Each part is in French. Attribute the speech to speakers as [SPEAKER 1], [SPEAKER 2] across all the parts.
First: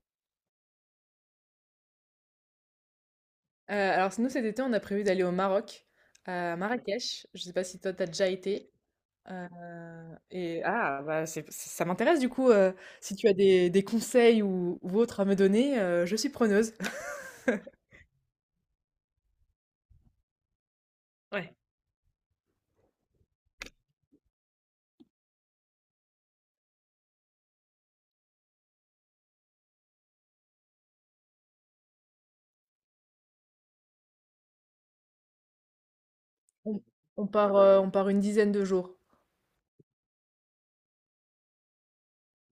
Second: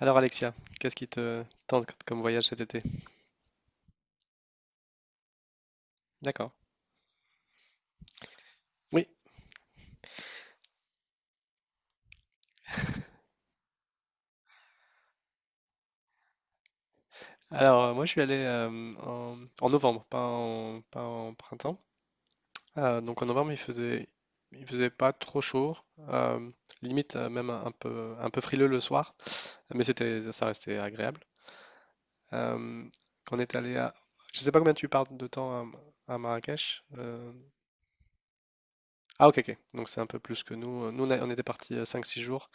[SPEAKER 1] Alors Alexia, qu'est-ce qui te tente comme voyage cet été?
[SPEAKER 2] Alors nous cet été, on a prévu d'aller au Maroc,
[SPEAKER 1] D'accord.
[SPEAKER 2] à Marrakech. Je sais pas si toi t'as déjà été?
[SPEAKER 1] Oui.
[SPEAKER 2] Heu et ah bah, c'est ça m'intéresse du coup, si tu as des conseils ou autres à me donner, je suis preneuse.
[SPEAKER 1] Alors moi je suis allé en novembre, pas en
[SPEAKER 2] Ouais.
[SPEAKER 1] printemps. Donc en novembre il faisait pas trop chaud, euh, limite même un peu frileux le soir, mais c'était ça restait agréable. Euh, Quand on est allé à, je sais pas combien tu pars de temps à
[SPEAKER 2] On
[SPEAKER 1] Marrakech.
[SPEAKER 2] on part, heu, on part une dizaine de jours.
[SPEAKER 1] Ah, ok, ok, donc c'est un peu plus que nous. Nous, on était partis 5 6 jours.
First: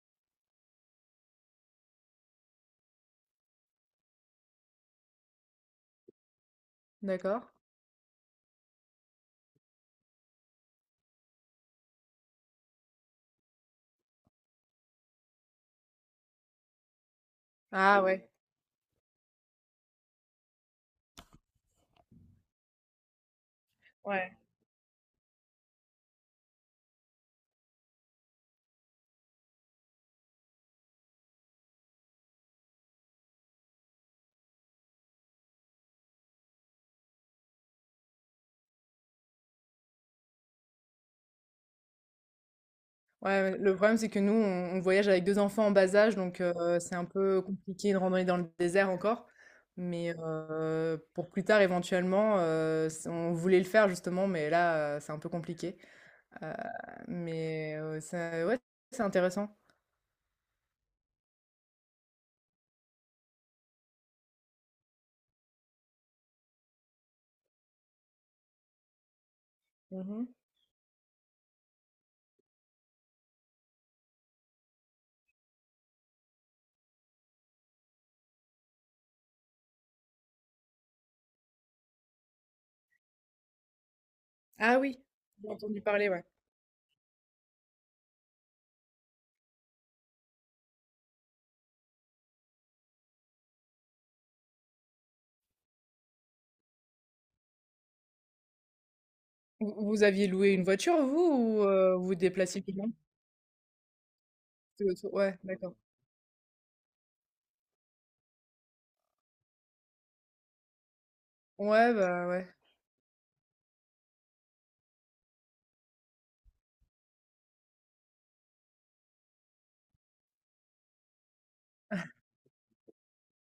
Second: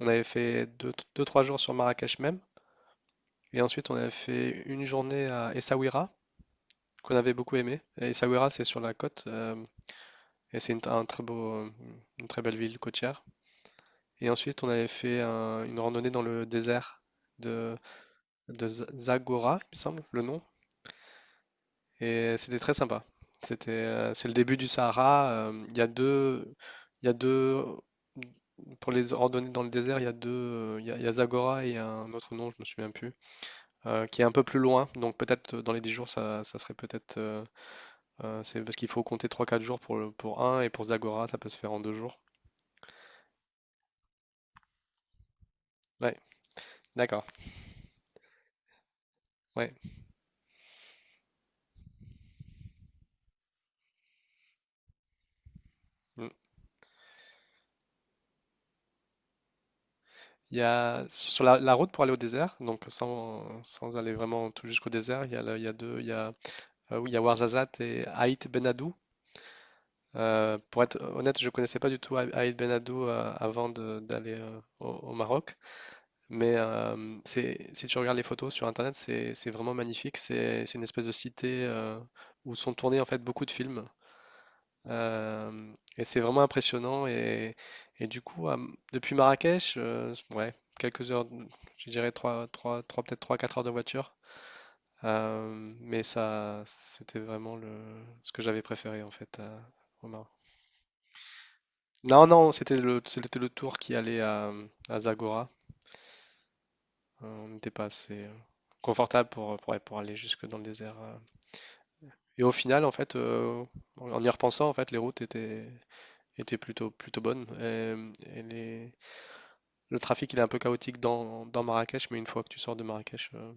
[SPEAKER 1] On avait fait 2 3 jours sur Marrakech même. Et ensuite, on a fait une journée à Essaouira, qu'on avait
[SPEAKER 2] D'accord.
[SPEAKER 1] beaucoup aimé. Et Essaouira, c'est sur la côte, et c'est une très belle ville côtière. Et ensuite, on avait fait une randonnée dans le désert de,
[SPEAKER 2] Ah ouais.
[SPEAKER 1] de Zagora, il me semble, le nom. Et c'était très sympa. C'est le
[SPEAKER 2] Ouais.
[SPEAKER 1] début du Sahara. Il y a deux, il y a deux, Pour les randonnées dans le désert, il y a Zagora et il y a un autre nom, je me souviens plus, qui est un peu plus loin. Donc peut-être dans les 10 jours, ça serait peut-être C'est parce qu'il faut compter 3 4 jours pour, pour un et pour Zagora, ça peut se faire en 2 jours.
[SPEAKER 2] Ouais, ouais, le problème, c'est que nous, on voyage avec 2 enfants en bas âge,
[SPEAKER 1] Ouais,
[SPEAKER 2] donc c'est un
[SPEAKER 1] d'accord.
[SPEAKER 2] peu compliqué de randonner dans le désert encore.
[SPEAKER 1] Ouais.
[SPEAKER 2] Mais pour plus tard, éventuellement, s on voulait le faire justement, mais là, c'est un peu compliqué.
[SPEAKER 1] Mm.
[SPEAKER 2] Heu, mais ça ouais, c'est intéressant.
[SPEAKER 1] Sur la route pour aller au désert, donc sans aller vraiment tout jusqu'au désert, oui, il y a Ouarzazate et Aït Ben Haddou.
[SPEAKER 2] Mmh.
[SPEAKER 1] Pour être honnête, je ne connaissais pas du tout Aït Ben Haddou avant d'aller au Maroc, mais si tu regardes les photos sur Internet, c'est vraiment magnifique. C'est une espèce de cité où sont tournés en fait beaucoup de films.
[SPEAKER 2] Ah oui, j'ai
[SPEAKER 1] Euh,
[SPEAKER 2] entendu
[SPEAKER 1] et
[SPEAKER 2] parler,
[SPEAKER 1] c'est
[SPEAKER 2] ouais.
[SPEAKER 1] vraiment impressionnant. Et du coup, depuis Marrakech, ouais, quelques heures, je dirais trois trois trois peut-être 3 4 heures de voiture. Mais ça, c'était vraiment ce que j'avais préféré en fait, à-
[SPEAKER 2] Vous
[SPEAKER 1] au
[SPEAKER 2] aviez
[SPEAKER 1] Maroc.
[SPEAKER 2] loué une voiture, vous, ou vous vous
[SPEAKER 1] Non, non,
[SPEAKER 2] déplaciez
[SPEAKER 1] c'était
[SPEAKER 2] comment?
[SPEAKER 1] le, c'était le tour qui allait à,
[SPEAKER 2] Tout le
[SPEAKER 1] à
[SPEAKER 2] tour, ouais,
[SPEAKER 1] Zagora.
[SPEAKER 2] d'accord.
[SPEAKER 1] On n'était pas assez confortable pour aller jusque dans le désert.
[SPEAKER 2] Ouais, bah,
[SPEAKER 1] Et
[SPEAKER 2] ouais.
[SPEAKER 1] au final, en fait, en y repensant, en fait, les routes étaient plutôt bonnes. Le trafic, il est un peu chaotique dans Marrakech, mais une fois que tu sors de Marrakech,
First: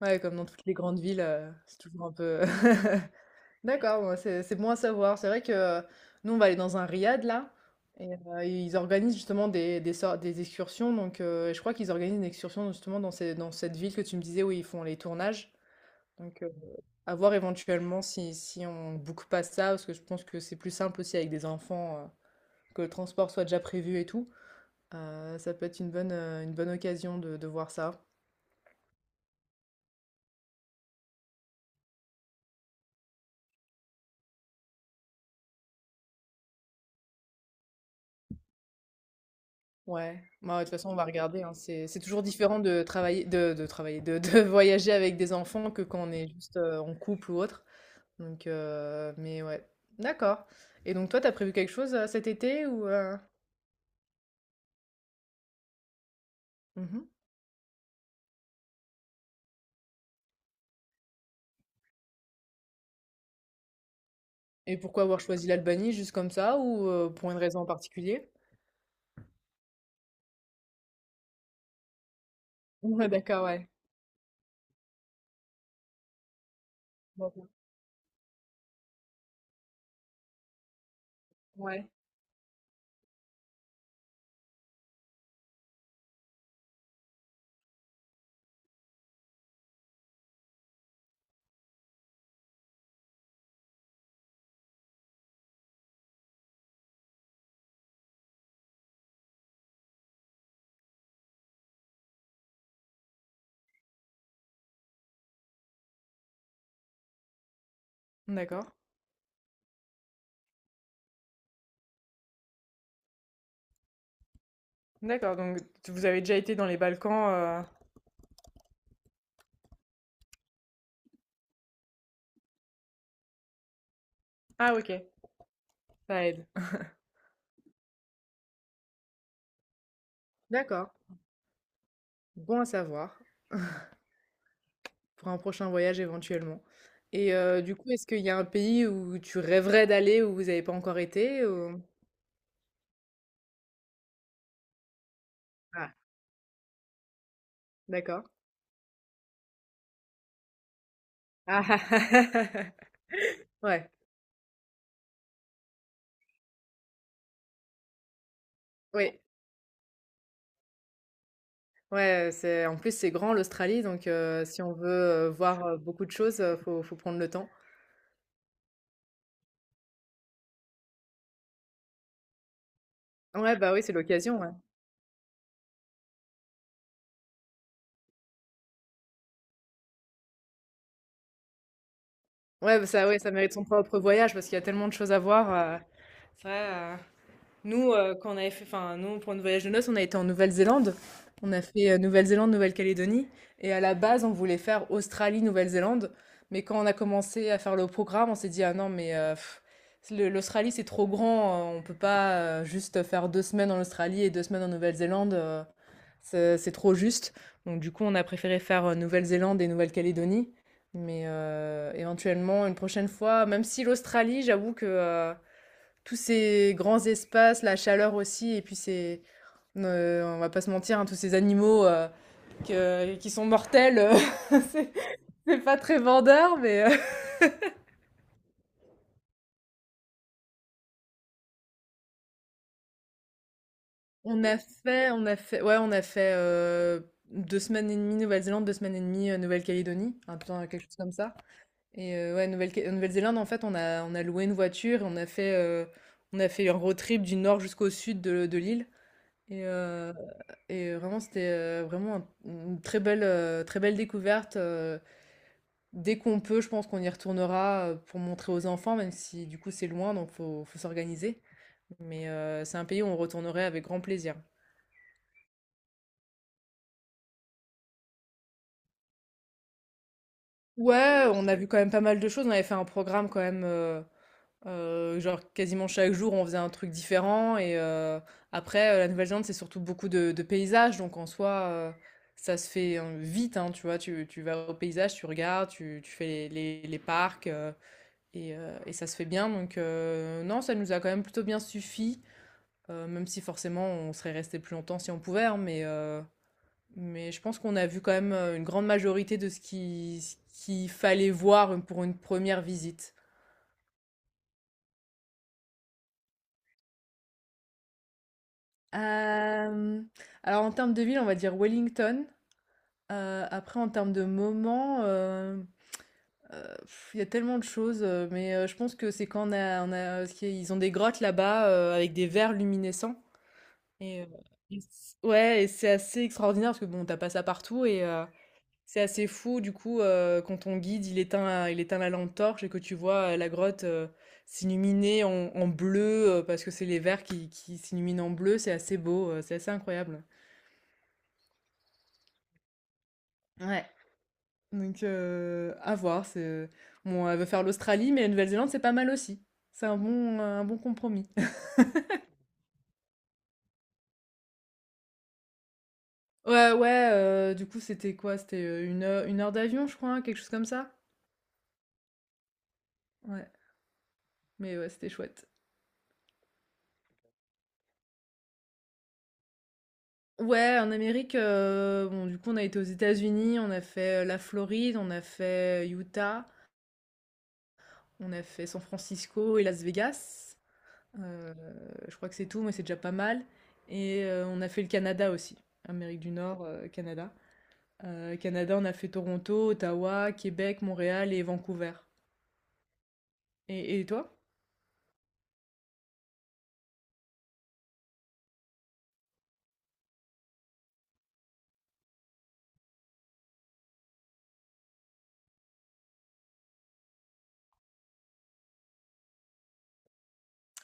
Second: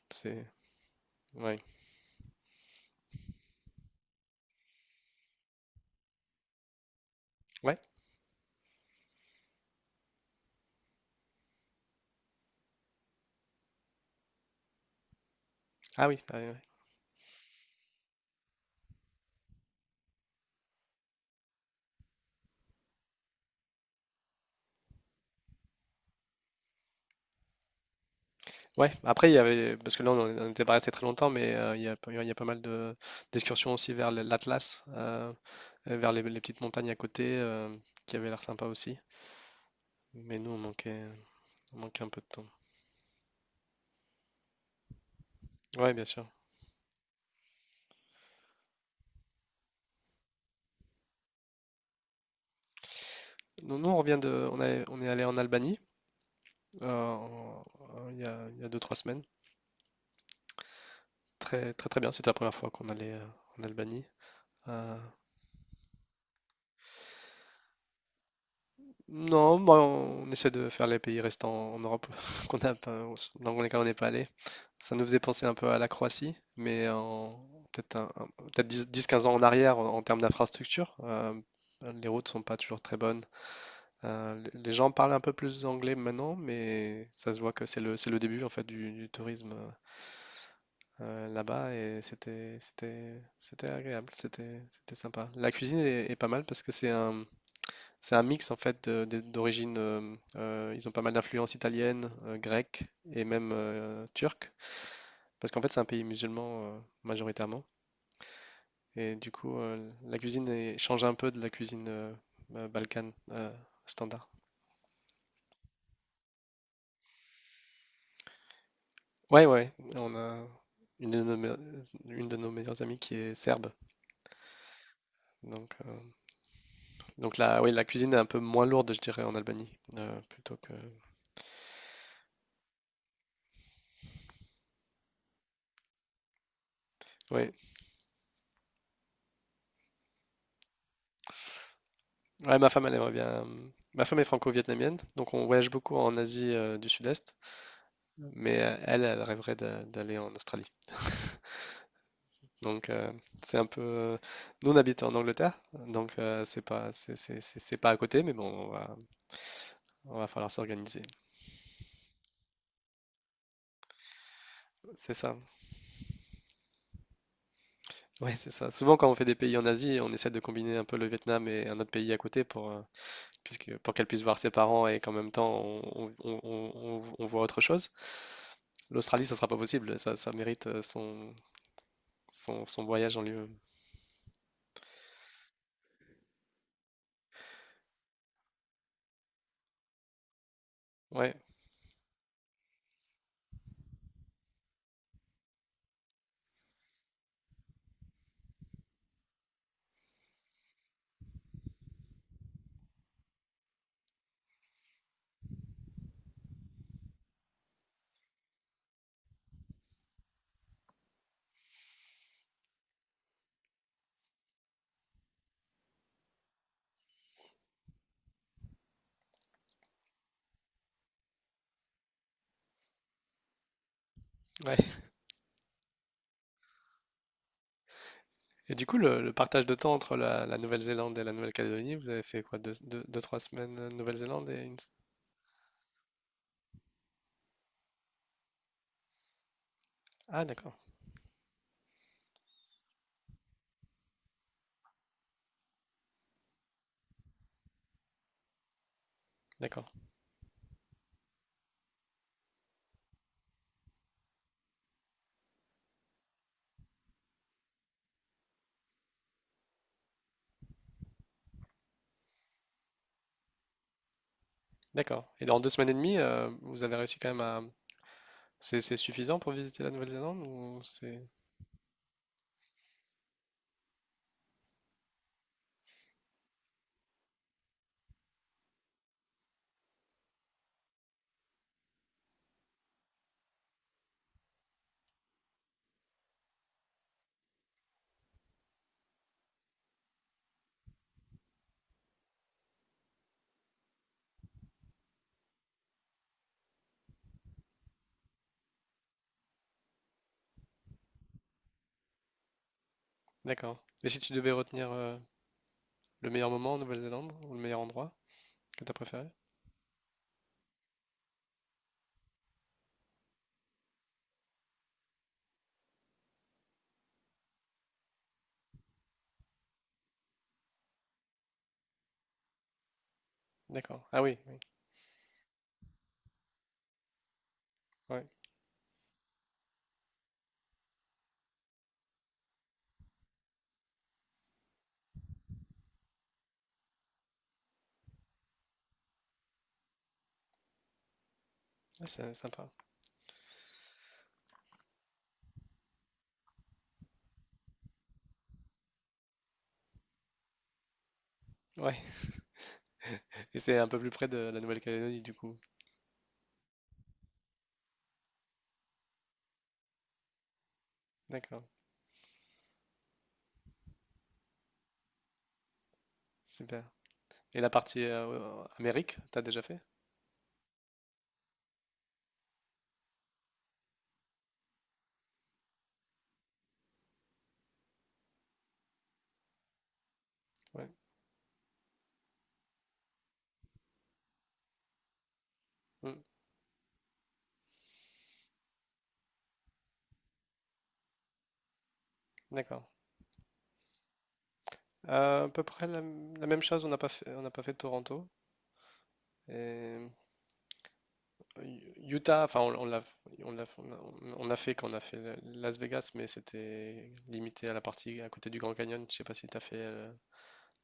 [SPEAKER 2] Ouais, comme dans
[SPEAKER 1] c'est...
[SPEAKER 2] toutes les grandes villes,
[SPEAKER 1] Ouais.
[SPEAKER 2] c'est toujours un peu D'accord, ouais, c'est bon à savoir. C'est vrai que nous, on va aller dans un riad là,
[SPEAKER 1] Ouais?
[SPEAKER 2] et ils organisent justement des excursions. Donc, je crois qu'ils organisent une excursion justement dans cette ville que tu me disais où ils font les tournages.
[SPEAKER 1] Ah oui.
[SPEAKER 2] Donc,
[SPEAKER 1] Ouais, ouais.
[SPEAKER 2] à voir éventuellement si on ne boucle pas ça, parce que je pense que c'est plus simple aussi avec des enfants, que le transport soit déjà prévu et tout. Ça peut être une bonne occasion de voir ça.
[SPEAKER 1] Ouais, après, Parce que là, on n'était pas resté très longtemps, mais il y a pas mal de d'excursions aussi vers l'Atlas, et vers les petites montagnes à côté, qui avaient l'air sympa aussi.
[SPEAKER 2] Ouais,
[SPEAKER 1] Mais nous, on
[SPEAKER 2] moi de toute façon, on
[SPEAKER 1] manquait,
[SPEAKER 2] va regarder, hein.
[SPEAKER 1] on
[SPEAKER 2] C'est
[SPEAKER 1] manquait un peu
[SPEAKER 2] toujours
[SPEAKER 1] de temps.
[SPEAKER 2] différent de voyager avec des enfants que
[SPEAKER 1] Ouais, bien
[SPEAKER 2] quand on
[SPEAKER 1] sûr.
[SPEAKER 2] est juste en couple ou autre. Donc, mais ouais, d'accord. Et donc, toi, t'as prévu quelque chose cet été ou
[SPEAKER 1] Nous, on revient. On est allé en Albanie
[SPEAKER 2] mhm.
[SPEAKER 1] il y a 2 3 semaines. Très, très, très bien. C'était la première fois qu'on allait en Albanie.
[SPEAKER 2] Et
[SPEAKER 1] Euh,
[SPEAKER 2] pourquoi avoir choisi l'Albanie juste comme ça ou pour une raison en particulier?
[SPEAKER 1] Non, bah, on essaie de faire les pays restants en Europe qu'on n'a pas,
[SPEAKER 2] Ouais, d'accord,
[SPEAKER 1] dans
[SPEAKER 2] ouais.
[SPEAKER 1] lesquels on n'est pas allé. Ça nous faisait penser un peu à la Croatie, mais en
[SPEAKER 2] D'accord.
[SPEAKER 1] peut-être peut-être 10-15 ans en arrière en termes d'infrastructure.
[SPEAKER 2] Ouais.
[SPEAKER 1] Les routes sont pas toujours très bonnes. Les gens parlent un peu plus anglais maintenant, mais ça se voit que c'est le début en fait du tourisme là-bas et c'était agréable, c'était sympa. La cuisine est pas mal parce que c'est un mix en fait d'origine. Ils ont pas mal d'influences italiennes, grecques et même turques, parce qu'en fait c'est un pays musulman majoritairement.
[SPEAKER 2] D'accord.
[SPEAKER 1] Et du coup, la cuisine change un peu de la cuisine balkane standard.
[SPEAKER 2] D'accord, donc vous avez déjà été dans les Balkans.
[SPEAKER 1] Ouais, ouais. On a une de nos, me- une de nos meilleures amies qui est serbe,
[SPEAKER 2] Ah, ok,
[SPEAKER 1] donc euh,
[SPEAKER 2] ça aide.
[SPEAKER 1] donc là, oui, la cuisine est un peu moins lourde, je dirais, en Albanie, plutôt que.
[SPEAKER 2] D'accord. Bon à savoir. Pour un prochain voyage éventuellement. Et
[SPEAKER 1] Oui,
[SPEAKER 2] du coup, est-ce qu'il y a un pays où tu rêverais d'aller, où vous n'avez pas encore été ou?
[SPEAKER 1] ouais, ma femme elle aimerait bien. Ma femme est franco-vietnamienne, donc on voyage
[SPEAKER 2] Ah,
[SPEAKER 1] beaucoup en Asie du Sud-Est.
[SPEAKER 2] d'accord.
[SPEAKER 1] Mm. Mais elle rêverait d'aller en Australie.
[SPEAKER 2] Ah
[SPEAKER 1] Donc c'est un peu.
[SPEAKER 2] ouais,
[SPEAKER 1] Nous on habite en Angleterre, donc c'est pas c'est c'est pas à côté, mais bon, on va
[SPEAKER 2] oui,
[SPEAKER 1] on va falloir s'organiser.
[SPEAKER 2] ouais, c'est en plus, c'est grand l'Australie donc si on
[SPEAKER 1] C'est
[SPEAKER 2] veut,
[SPEAKER 1] ça.
[SPEAKER 2] voir, beaucoup de choses, faut prendre le temps.
[SPEAKER 1] Oui, c'est ça. Souvent quand on fait des pays en Asie, on essaie de combiner un peu le Vietnam et un autre pays à côté pour
[SPEAKER 2] Ouais, bah,
[SPEAKER 1] puisque
[SPEAKER 2] oui,
[SPEAKER 1] pour
[SPEAKER 2] c'est
[SPEAKER 1] qu'elle puisse voir
[SPEAKER 2] l'occasion, ouais.
[SPEAKER 1] ses parents et qu'en même temps on voit autre chose. L'Australie, ça sera pas possible. Ça mérite son son,
[SPEAKER 2] Ouais,
[SPEAKER 1] son
[SPEAKER 2] bah, ça
[SPEAKER 1] voyage
[SPEAKER 2] ouais,
[SPEAKER 1] en
[SPEAKER 2] ça mérite
[SPEAKER 1] lui-même.
[SPEAKER 2] son propre voyage parce qu'il y a tellement de choses à voir, c'est vrai. Nous, quand on avait fait, enfin, nous, pour notre voyage de noces, on a été en Nouvelle-Zélande.
[SPEAKER 1] Ouais,
[SPEAKER 2] On a fait Nouvelle-Zélande, Nouvelle-Calédonie. Et à la base, on voulait faire Australie, Nouvelle-Zélande. Mais quand on a commencé à faire le programme, on s'est dit, ah non, mais l'Australie, c'est trop grand. On peut pas juste faire 2 semaines en Australie et 2 semaines en Nouvelle-Zélande. C'est trop juste. Donc, du coup, on a préféré faire Nouvelle-Zélande et Nouvelle-Calédonie. Mais éventuellement, une prochaine fois, même si l'Australie, j'avoue que... tous ces grands espaces, la chaleur aussi, et puis ces, on va pas se mentir, hein, tous ces animaux qui sont mortels,
[SPEAKER 1] ouais.
[SPEAKER 2] c'est c'est pas très vendeur, mais
[SPEAKER 1] Et du coup, le partage de temps entre la Nouvelle-Zélande et la Nouvelle-Calédonie, vous avez fait quoi? Deux, 3 semaines Nouvelle-Zélande et
[SPEAKER 2] on a fait, ouais, on a fait 2 semaines et demie Nouvelle-Zélande, 2 semaines et demie Nouvelle-Calédonie, un
[SPEAKER 1] Ah,
[SPEAKER 2] peu
[SPEAKER 1] d'accord,
[SPEAKER 2] quelque chose comme ça. Et ouais, Nouvelle-Zélande, en fait, on a loué une voiture et on a fait un road trip du nord jusqu'au sud de l'île. Et
[SPEAKER 1] d'accord,
[SPEAKER 2] euh, Et vraiment, c'était vraiment une très belle découverte. Dès qu'on peut, je pense qu'on y retournera pour montrer aux enfants, même si du coup c'est loin, donc faut s'organiser. Mais c'est un pays où on retournerait avec grand plaisir.
[SPEAKER 1] d'accord. Et dans 2 semaines et demie, vous avez réussi quand même à... C'est suffisant pour visiter la Nouvelle-Zélande ou c'est...
[SPEAKER 2] Ouais, on a vu quand même pas mal de choses. On avait fait un programme quand même, genre quasiment chaque jour, on faisait un truc différent. Et après, la Nouvelle-Zélande, c'est surtout beaucoup de paysages, donc en soi, ça se fait, hein, vite, hein, tu vois. Tu vas au paysage, tu regardes, tu fais les parcs. Ça se fait bien, donc non, ça nous a quand même plutôt bien suffi, même si forcément on serait resté plus longtemps si on pouvait, hein, mais je pense qu'on a vu quand même une grande majorité de ce qu'il fallait voir pour une première visite.
[SPEAKER 1] D'accord. Et si tu devais retenir le meilleur moment en Nouvelle-Zélande ou le meilleur endroit que tu as préféré?
[SPEAKER 2] Euh, alors en termes de ville, on va dire Wellington. Après, en termes de moment, il y a tellement de choses, mais je pense que c'est quand parce qu'ils ont des grottes là-bas avec des vers luminescents.
[SPEAKER 1] D'accord. Ah
[SPEAKER 2] Et, euh,
[SPEAKER 1] oui, oui.
[SPEAKER 2] ouais, et c'est assez extraordinaire parce que bon, t'as pas ça partout et
[SPEAKER 1] Ouais.
[SPEAKER 2] c'est assez fou du coup quand ton guide il éteint la lampe torche et que tu vois la grotte s'illuminer en bleu parce que c'est les vers qui s'illuminent en bleu, c'est assez beau, c'est assez incroyable.
[SPEAKER 1] Ah, c'est sympa.
[SPEAKER 2] Ouais. Donc à voir. C'est... Bon, elle veut faire l'Australie, mais la Nouvelle-Zélande c'est pas mal aussi. C'est un bon compromis.
[SPEAKER 1] Ouais. Et c'est un peu plus près de la Nouvelle-Calédonie du coup.
[SPEAKER 2] Ouais, ouais, du coup c'était quoi? C'était 1 heure d'avion, je crois, hein, quelque chose comme ça.
[SPEAKER 1] D'accord.
[SPEAKER 2] Ouais, mais ouais, c'était chouette.
[SPEAKER 1] Super. Et la partie Amérique, t'as déjà fait?
[SPEAKER 2] Ouais, en Amérique, bon, du coup, on a été aux États-Unis, on a fait, la Floride, on a fait Utah, on a fait San Francisco et Las Vegas.
[SPEAKER 1] Ouais.
[SPEAKER 2] Heu, je crois que c'est tout, mais c'est déjà pas mal et on a fait le Canada aussi,
[SPEAKER 1] Mm.
[SPEAKER 2] Amérique du Nord, Canada. Canada, on a fait Toronto, Ottawa, Québec, Montréal et Vancouver.
[SPEAKER 1] D'accord.
[SPEAKER 2] Et toi?
[SPEAKER 1] À peu près la même chose, on n'a pas fait Toronto. Et Utah, enfin, on l'a- on a fait quand on a fait Las Vegas, mais c'était limité à la partie à côté du Grand Canyon. Je sais pas si t'as fait,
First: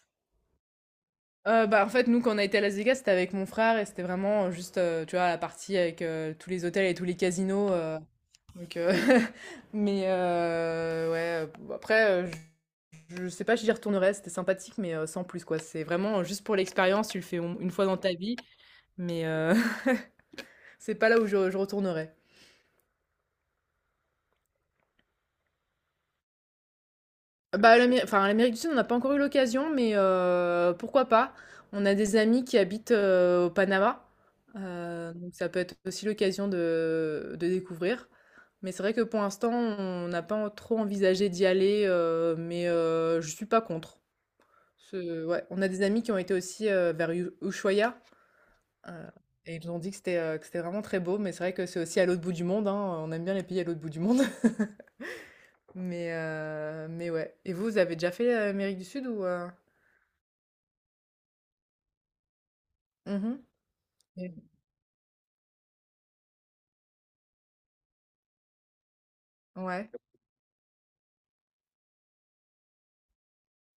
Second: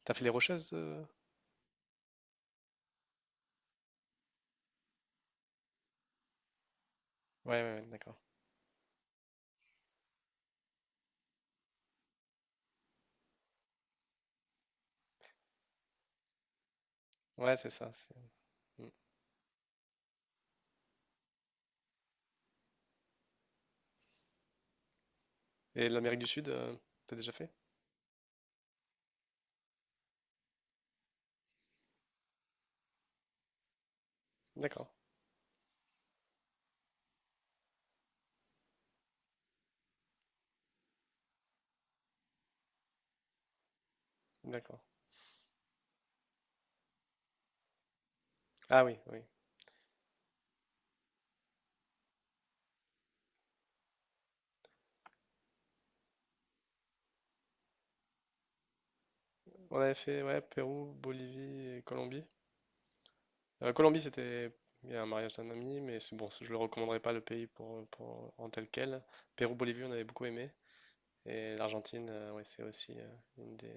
[SPEAKER 1] t'as fait, les Rocheuses.
[SPEAKER 2] Bah, en fait, nous, quand on a été à Las Vegas, c'était avec mon frère et c'était vraiment, juste, tu vois, la partie avec, tous les hôtels et tous les
[SPEAKER 1] Ouais,
[SPEAKER 2] casinos,
[SPEAKER 1] ouais, ouais, d'accord.
[SPEAKER 2] Donc, mais ouais, bon, après, je sais pas si j'y retournerai, c'était sympathique, mais sans plus quoi. C'est vraiment juste pour l'expérience, tu le fais
[SPEAKER 1] Ouais, c'est
[SPEAKER 2] une fois
[SPEAKER 1] ça.
[SPEAKER 2] dans ta vie,
[SPEAKER 1] Mm.
[SPEAKER 2] mais c'est pas là où je retournerai.
[SPEAKER 1] Et l'Amérique du Sud, t'as déjà fait?
[SPEAKER 2] Bah, enfin, à l'Amérique du Sud, on n'a pas encore eu l'occasion, mais pourquoi pas? On a des amis qui habitent au Panama,
[SPEAKER 1] D'accord,
[SPEAKER 2] donc ça peut être aussi l'occasion de découvrir. Mais c'est vrai que pour l'instant, on n'a pas trop envisagé d'y aller, mais je suis pas contre.
[SPEAKER 1] d'accord.
[SPEAKER 2] Ce Ouais, on a des amis qui ont été aussi, vers U Ushuaïa,
[SPEAKER 1] Ah
[SPEAKER 2] heu
[SPEAKER 1] oui, oui.
[SPEAKER 2] et ils ont dit que que c'était vraiment très beau, mais c'est vrai que c'est aussi à l'autre bout du monde, hein, on aime bien les pays à l'autre bout du monde. Mais ouais. Et vous, vous avez déjà fait, Amérique du Sud ou?
[SPEAKER 1] On avait fait, ouais, Pérou, Bolivie et Colombie.
[SPEAKER 2] Mmh.
[SPEAKER 1] Colombie,
[SPEAKER 2] Et
[SPEAKER 1] c'était il y a un mariage d'un ami, mais c'est bon, je le recommanderais pas le pays pour, en tel quel. Pérou, Bolivie,
[SPEAKER 2] ouais.
[SPEAKER 1] on avait beaucoup aimé. Et l'Argentine, ouais, c'est aussi une des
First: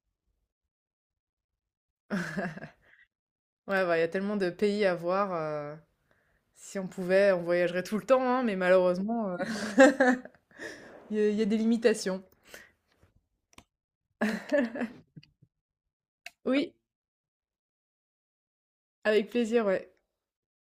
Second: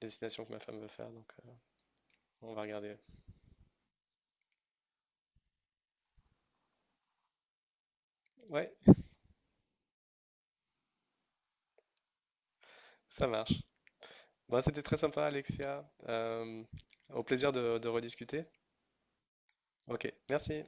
[SPEAKER 1] destinations que ma femme veut faire, donc on va regarder.
[SPEAKER 2] Ouais, bah, il y a tellement de pays à voir, heu, si on pouvait, on voyagerait tout le temps, hein, mais
[SPEAKER 1] Ouais,
[SPEAKER 2] malheureusement, Il y a des limitations.
[SPEAKER 1] ça marche. Bon, c'était très sympa, Alexia.
[SPEAKER 2] Oui,
[SPEAKER 1] Au plaisir de rediscuter.
[SPEAKER 2] avec plaisir, ouais.
[SPEAKER 1] Ok, merci.